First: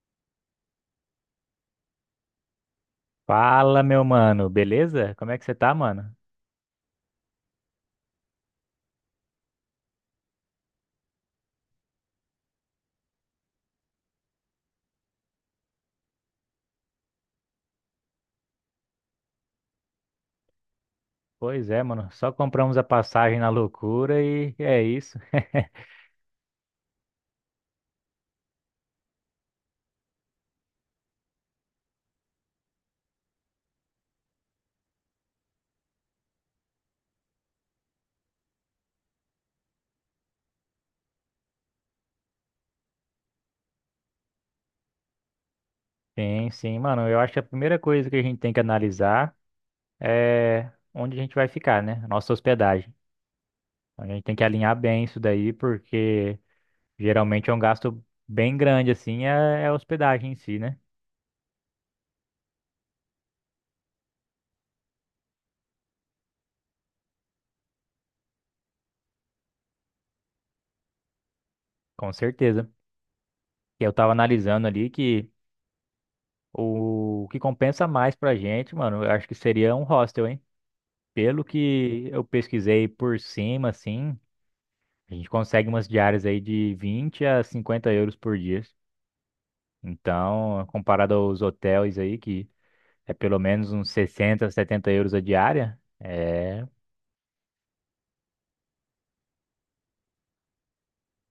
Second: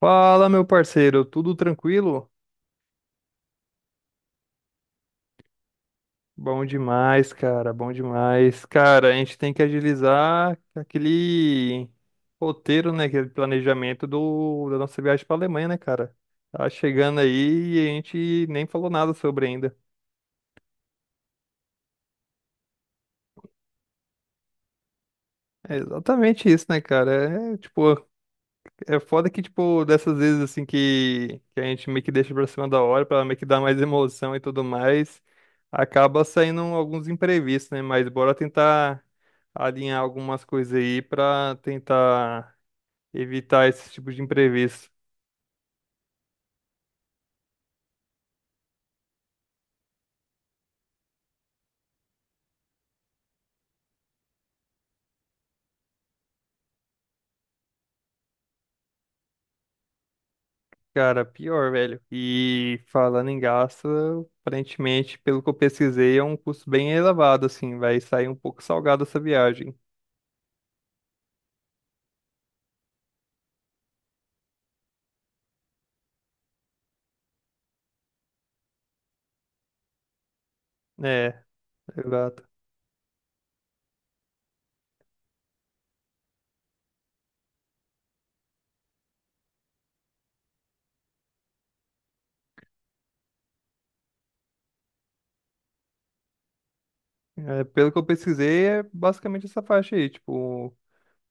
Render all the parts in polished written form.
Fala, meu parceiro, tudo tranquilo? Fala, meu mano, beleza? Como é que você tá, mano? Bom demais. Cara, a gente tem que agilizar aquele roteiro, né, aquele planejamento da nossa viagem para Alemanha, né, cara? Tá chegando aí e a gente nem falou nada sobre ainda. Pois é, mano, só compramos a passagem na loucura e é isso. É exatamente isso, né, cara? É tipo, é foda que, tipo, dessas vezes, assim, que a gente meio que deixa pra cima da hora, pra meio que dar mais emoção e tudo mais, acaba saindo alguns imprevistos, né? Mas bora tentar alinhar algumas coisas aí pra tentar evitar esse tipo de imprevisto. Sim, sim, mano, eu acho que a primeira coisa que a gente tem que analisar é onde a gente vai ficar, né? Nossa hospedagem. A gente tem que alinhar bem isso daí, porque geralmente é um gasto bem grande, assim, é a hospedagem em si, né? Cara, pior, velho. E falando em gasto, aparentemente, pelo que eu pesquisei, é um custo bem elevado, assim, vai sair um pouco salgado essa viagem. Com certeza. E eu tava analisando ali que o o que compensa mais pra gente, mano, eu acho que seria um hostel, hein? É, Pelo que eu exato. pesquisei por cima, assim, a gente consegue umas diárias aí de 20 a 50 euros por dia. Então, comparado aos hotéis aí, que é pelo menos uns 60, 70 euros a diária, é... É, pelo que eu pesquisei, é basicamente essa faixa aí, tipo.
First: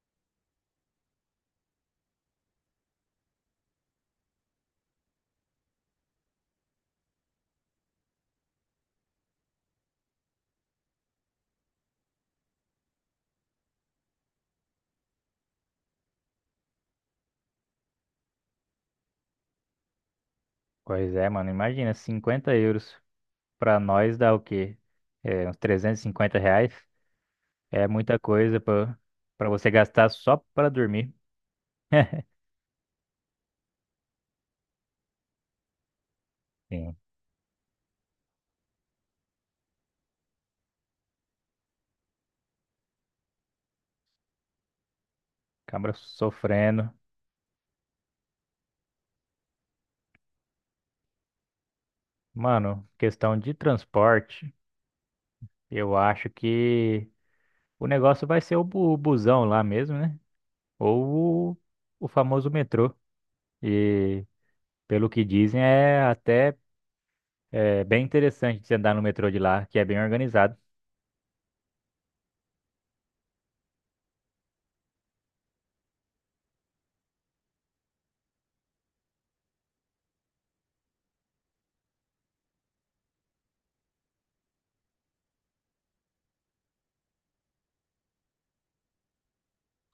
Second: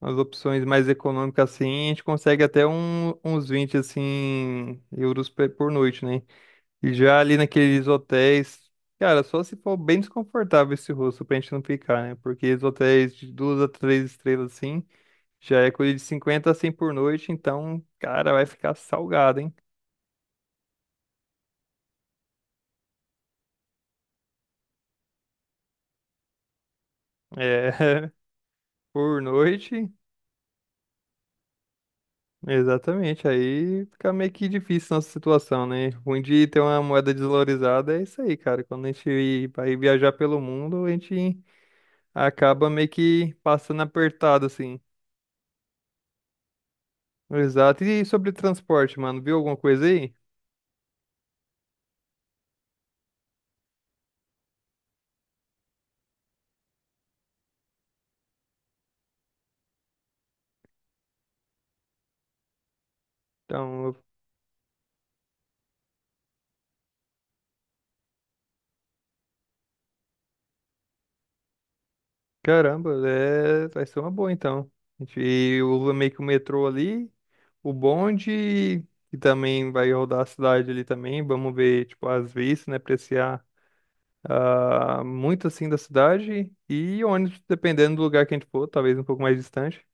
As opções mais econômicas assim, a gente consegue até uns 20 assim euros por noite, né? E já ali naqueles hotéis, cara, só se for bem desconfortável esse rosto pra gente não ficar, né? Porque os hotéis de duas a três estrelas assim, já é coisa de 50 a 100 por noite, então, cara, vai ficar salgado, hein? Pois é, mano, imagina, 50 euros pra nós dá o quê? É, uns 350 reais. É É, muita coisa pra, por pra você noite. gastar só pra dormir. Exatamente, aí fica meio que difícil nossa situação, né? Ruim de ter uma Sim, moeda desvalorizada é isso aí, cara. Quando a gente vai viajar pelo mundo, a gente acaba meio que passando apertado, assim. cabra sofrendo. Exato. E sobre transporte, mano, viu alguma coisa aí? Mano, questão de transporte, eu acho que o negócio vai ser o busão lá mesmo, né? Ou o famoso metrô. Então, E pelo que dizem, é até bem interessante você andar no metrô de lá, que é bem organizado. caramba, é, vai ser uma boa, então. A gente usa meio que o metrô ali, o bonde, que também vai rodar a cidade ali também. Vamos ver, tipo, as vistas, né? Apreciar. Ah, muito assim da cidade e ônibus, dependendo do lugar que a gente for, talvez um pouco mais distante.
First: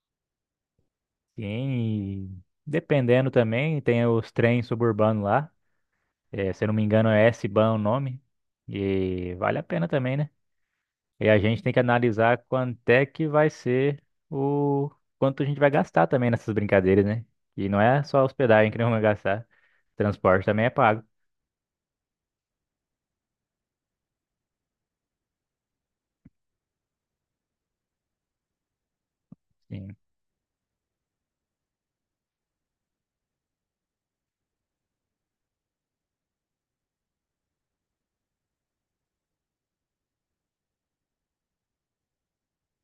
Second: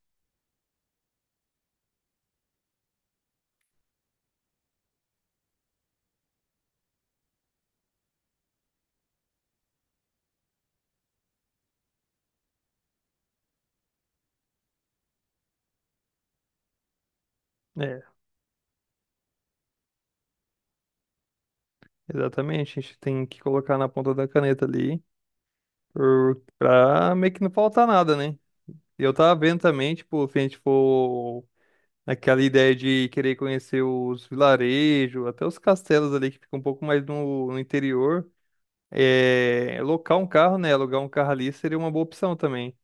Sim, e dependendo também, tem os trens suburbanos lá. É, se eu não me engano, é S-Bahn o nome. E vale a pena também, né? E a gente tem que analisar quanto é que vai ser o quanto a gente vai gastar também nessas brincadeiras, né? E não é É, só hospedagem que não vai gastar, transporte também é pago. exatamente. A gente tem que colocar na ponta da caneta ali pra meio que não faltar nada, né? E eu tava vendo também, Sim. tipo, se a gente for Aquela ideia de querer conhecer os vilarejos, até os castelos ali que ficam um pouco mais no interior. É, locar um carro, né? Alugar um carro ali seria uma boa opção também.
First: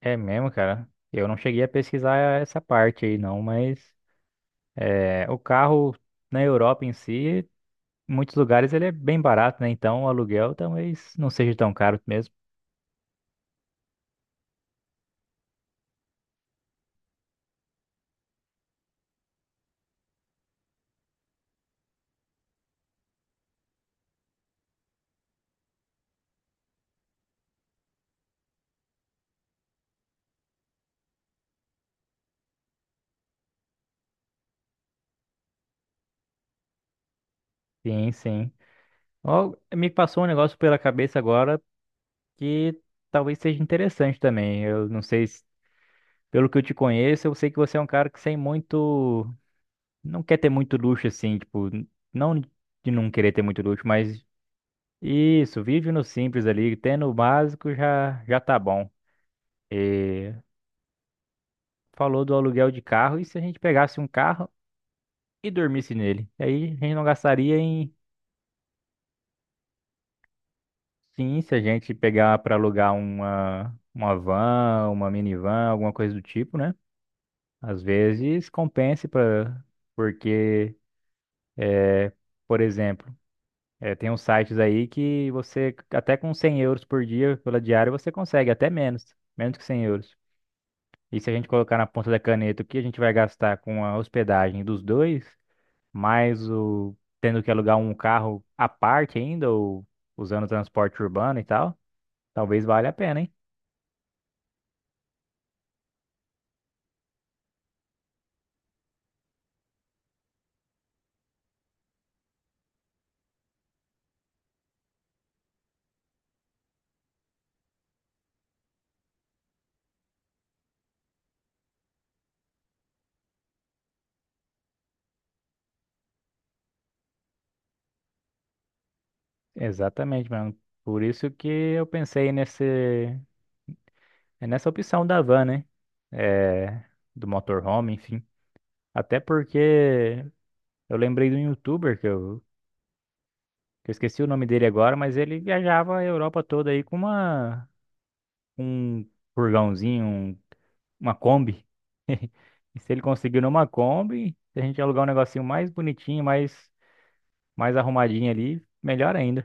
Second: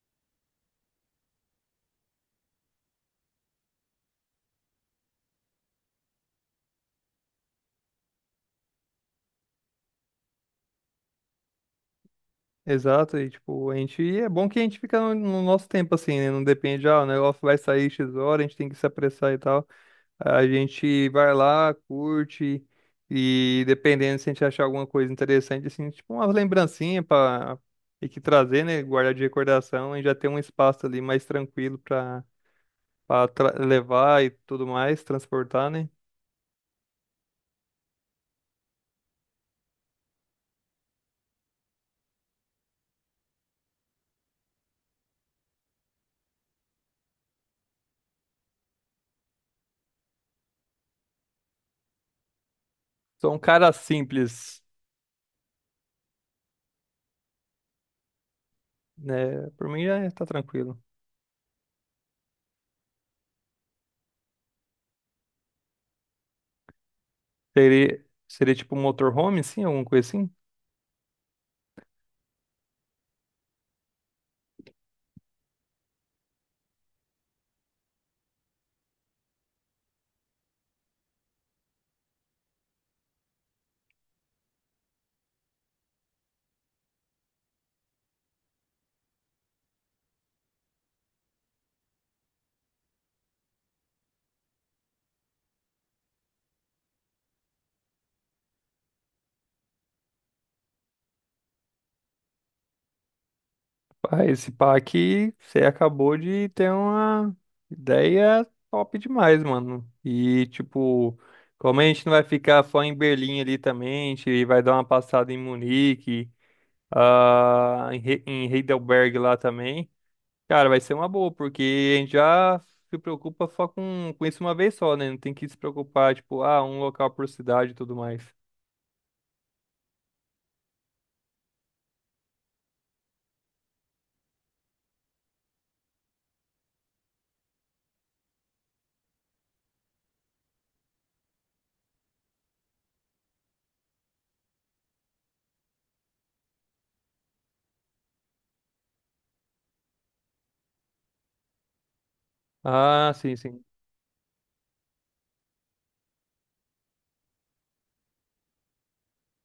É mesmo, cara. Eu não cheguei a pesquisar essa parte aí, não, mas é, o carro na Europa em si, em muitos lugares ele é bem barato, né? Então o aluguel talvez não seja tão caro mesmo. Exato, e tipo, a gente é bom que a gente fica no nosso tempo assim, né? Não depende, ah, o negócio vai sair X hora, a gente tem que se apressar e tal. A gente vai lá, curte e dependendo se a gente achar alguma coisa interessante assim, tipo uma lembrancinha para e que trazer, né, guardar de recordação e já ter um espaço ali mais tranquilo para pra levar e tudo mais, transportar, né? Sim, sim. Ó, me passou um negócio pela cabeça agora que talvez seja interessante também. Eu não sei se, pelo que eu te conheço, eu sei que você é um cara que sem muito, não quer ter muito luxo assim, tipo, não de não querer Sou um ter muito cara luxo, mas simples, isso, vive no simples ali, tendo o básico já, já tá bom. né? Por mim já tá E tranquilo. falou do aluguel de carro, e se a gente pegasse um carro e dormisse nele? Aí a gente não gastaria em Seria tipo um motorhome, sim, alguma coisa assim? sim, se a gente pegar para alugar uma van, uma minivan, alguma coisa do tipo, né? Às vezes compense para porque, por exemplo, é, tem uns sites aí que você, até com 100 euros por dia pela diária, você consegue até menos, menos que 100 euros. E se a gente colocar na ponta da caneta o que a gente vai gastar com a hospedagem dos dois, mais o tendo que alugar um carro à parte ainda, ou usando transporte urbano e tal, talvez valha a pena, hein? Ah, esse pá aqui, você acabou de ter uma ideia top demais, mano. E, tipo, como a gente não vai ficar só em Berlim ali também, a gente vai dar uma passada em Munique, em Heidelberg lá também. Cara, vai ser uma boa, porque a gente já se preocupa só com isso uma vez só, né? Não tem que se preocupar, tipo, ah, um local por cidade e tudo mais. Exatamente, mano. Por isso que eu pensei nessa opção da van, né? É, do motorhome, enfim. Até porque eu lembrei de um youtuber que eu esqueci o nome dele agora, mas ele viajava a Europa toda aí com uma um furgãozinho, uma Kombi. E se ele Ah, sim, conseguir sim. numa Kombi, se a gente alugar um negocinho mais bonitinho, mais arrumadinho ali, melhor ainda.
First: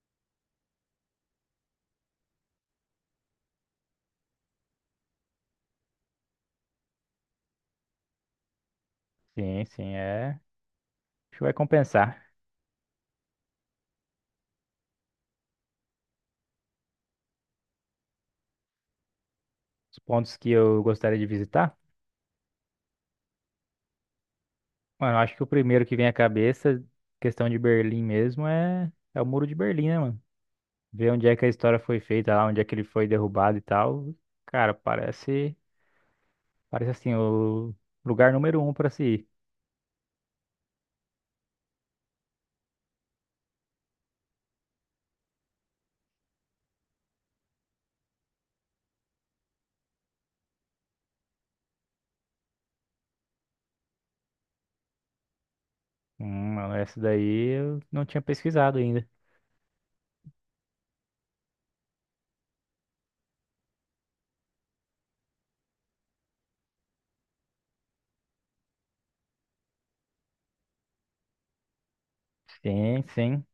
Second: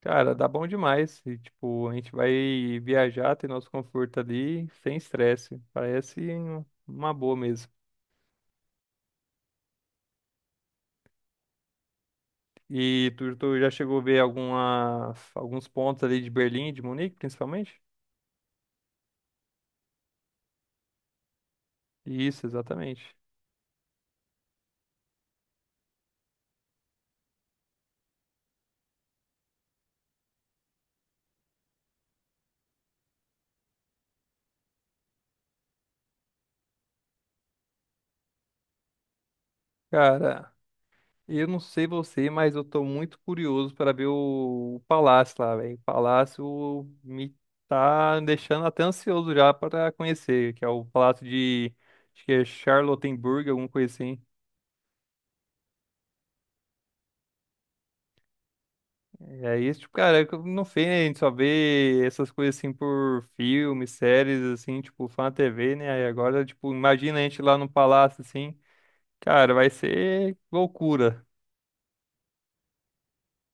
Cara, dá bom demais. E, tipo, a gente vai viajar, ter nosso conforto ali, sem estresse. Parece uma boa mesmo. Sim, sim, é. Acho que vai compensar. E tu já chegou a ver alguns pontos ali de Berlim, de Munique, principalmente? Os pontos que eu gostaria de visitar. Isso, exatamente. Mano, eu acho que o primeiro que vem à cabeça, questão de Berlim mesmo, é o Muro de Berlim, né, mano? Ver onde é que a história foi feita lá, onde é que ele foi derrubado e tal. Cara, parece, parece assim, o lugar número um pra se ir. Cara, eu não sei você, mas eu tô muito curioso para ver o palácio lá, velho. O palácio me tá deixando até ansioso já para conhecer, que é o palácio de, acho que é Charlottenburg, alguma coisa assim. Mano, essa daí eu não tinha pesquisado ainda. E aí, tipo, cara, eu não sei, né? A gente só vê essas coisas assim por filmes, séries, assim, tipo, fã TV, né? Aí agora, tipo, imagina a gente lá no palácio, assim, cara, vai ser loucura. Sim, sim.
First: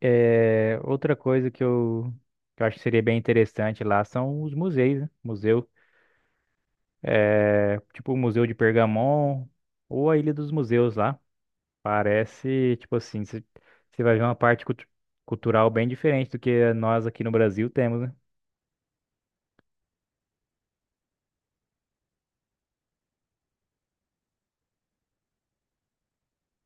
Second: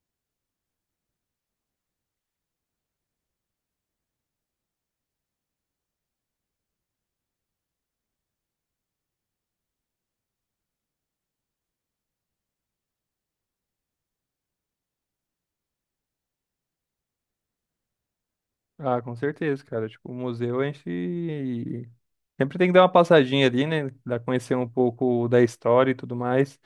É, outra coisa que eu acho que seria bem interessante lá são os museus, né? Museu, é, tipo o Museu de Pergamon ou a Ilha dos Museus lá. Parece, tipo assim, você vai ver uma parte cultural bem diferente do que nós aqui no Brasil temos, né? Ah, com certeza, cara. Tipo, o museu a gente sempre tem que dar uma passadinha ali, né? Dar conhecer um pouco da história e tudo mais.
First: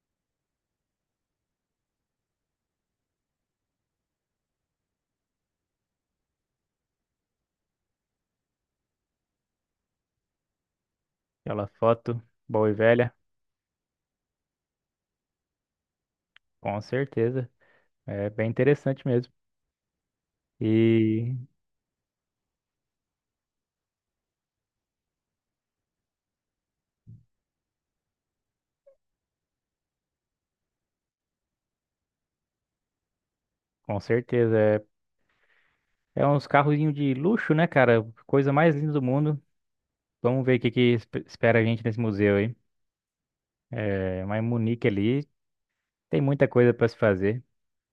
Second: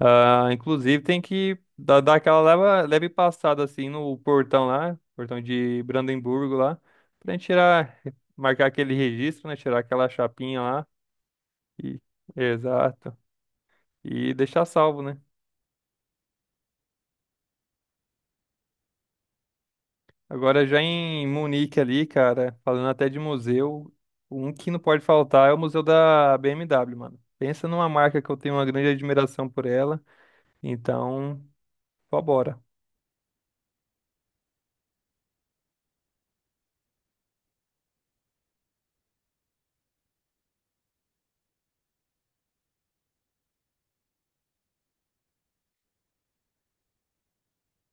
Ah, inclusive tem que dar aquela leve passada assim no portão lá, portão de Brandemburgo lá, pra gente tirar, marcar aquele registro, né? Tirar aquela chapinha lá. Aquela E, foto boa e velha, exato. E deixar salvo, né? com certeza. É bem interessante mesmo. Agora já em E Munique ali, cara, falando até de museu, um que não pode faltar é o museu da BMW, mano. Pensa numa marca que eu tenho uma grande admiração por ela. Então, só bora. com certeza. É uns carrozinhos de luxo, né, cara? Coisa mais linda do mundo. Vamos ver o que que espera a gente nesse museu aí. É, mas Munique ali tem muita coisa para se fazer.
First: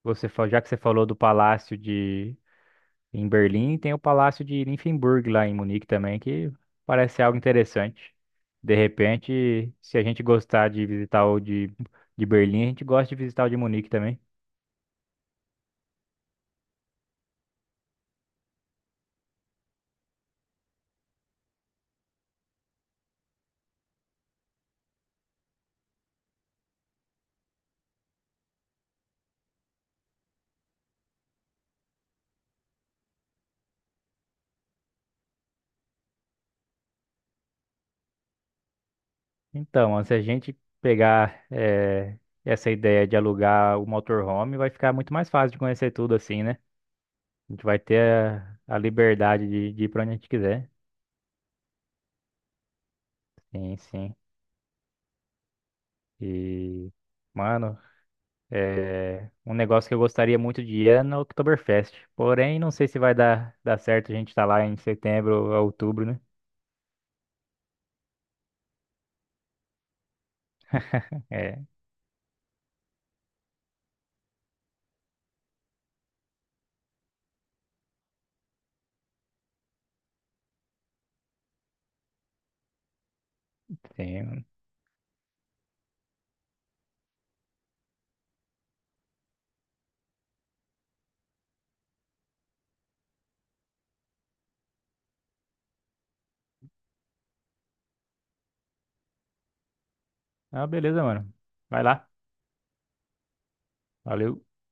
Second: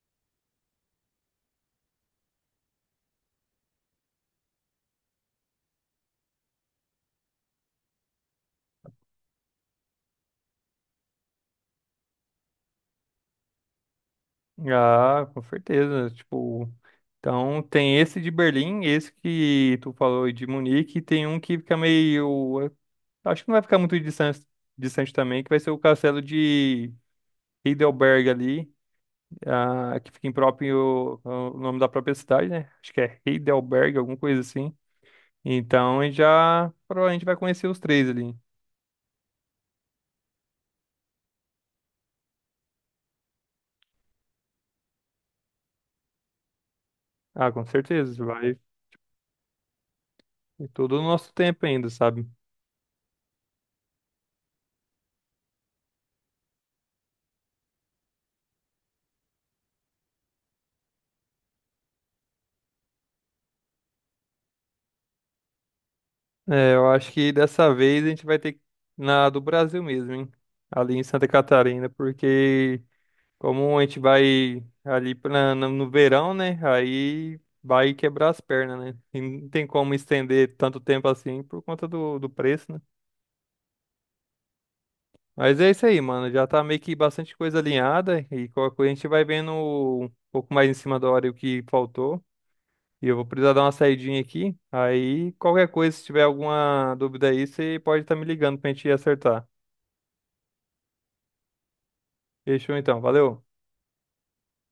Você, já que você falou do palácio de em Berlim, tem o palácio de Nymphenburg lá em Munique também, que parece algo interessante. De repente, se a gente gostar de visitar o de Berlim, a gente gosta de visitar o de Munique também. Ah, com certeza. Tipo, então tem esse de Berlim, esse que tu falou de Munique, e tem um que fica meio, é, acho que não vai ficar muito distante, também, que vai ser o castelo de Heidelberg ali, ah, que fica em próprio, ah, o nome da própria cidade, né? Acho que é Heidelberg, alguma coisa assim. Então a gente já provavelmente vai conhecer os três ali. Então, ó, se a gente pegar essa ideia de alugar o motorhome, vai ficar muito mais fácil de conhecer tudo assim, né? Ah, A gente com vai ter certeza, vai. a liberdade de ir pra onde a gente E quiser. todo o nosso tempo ainda, sabe? Sim, sim. E, mano, um negócio que eu gostaria muito de ir é no Oktoberfest. Porém, não sei se vai dar certo a gente estar lá em setembro ou outubro, né? É, eu acho que dessa vez a gente vai ter na do Brasil mesmo, hein? Ali em Santa É, Catarina, porque como a gente vai ali pra, no, no verão, né? Aí vai quebrar as pernas, né? E não tem como estender tanto tempo assim por conta do preço, né? sim. Mas é isso aí, mano. Já tá meio que bastante coisa alinhada e qualquer coisa a gente vai vendo um pouco mais em cima da hora o que faltou. E eu vou precisar dar uma saidinha aqui. Aí, qualquer coisa, se tiver alguma dúvida aí, você pode estar me ligando pra gente acertar. Ah, beleza, mano. Vai lá. Fechou então, valeu. Valeu.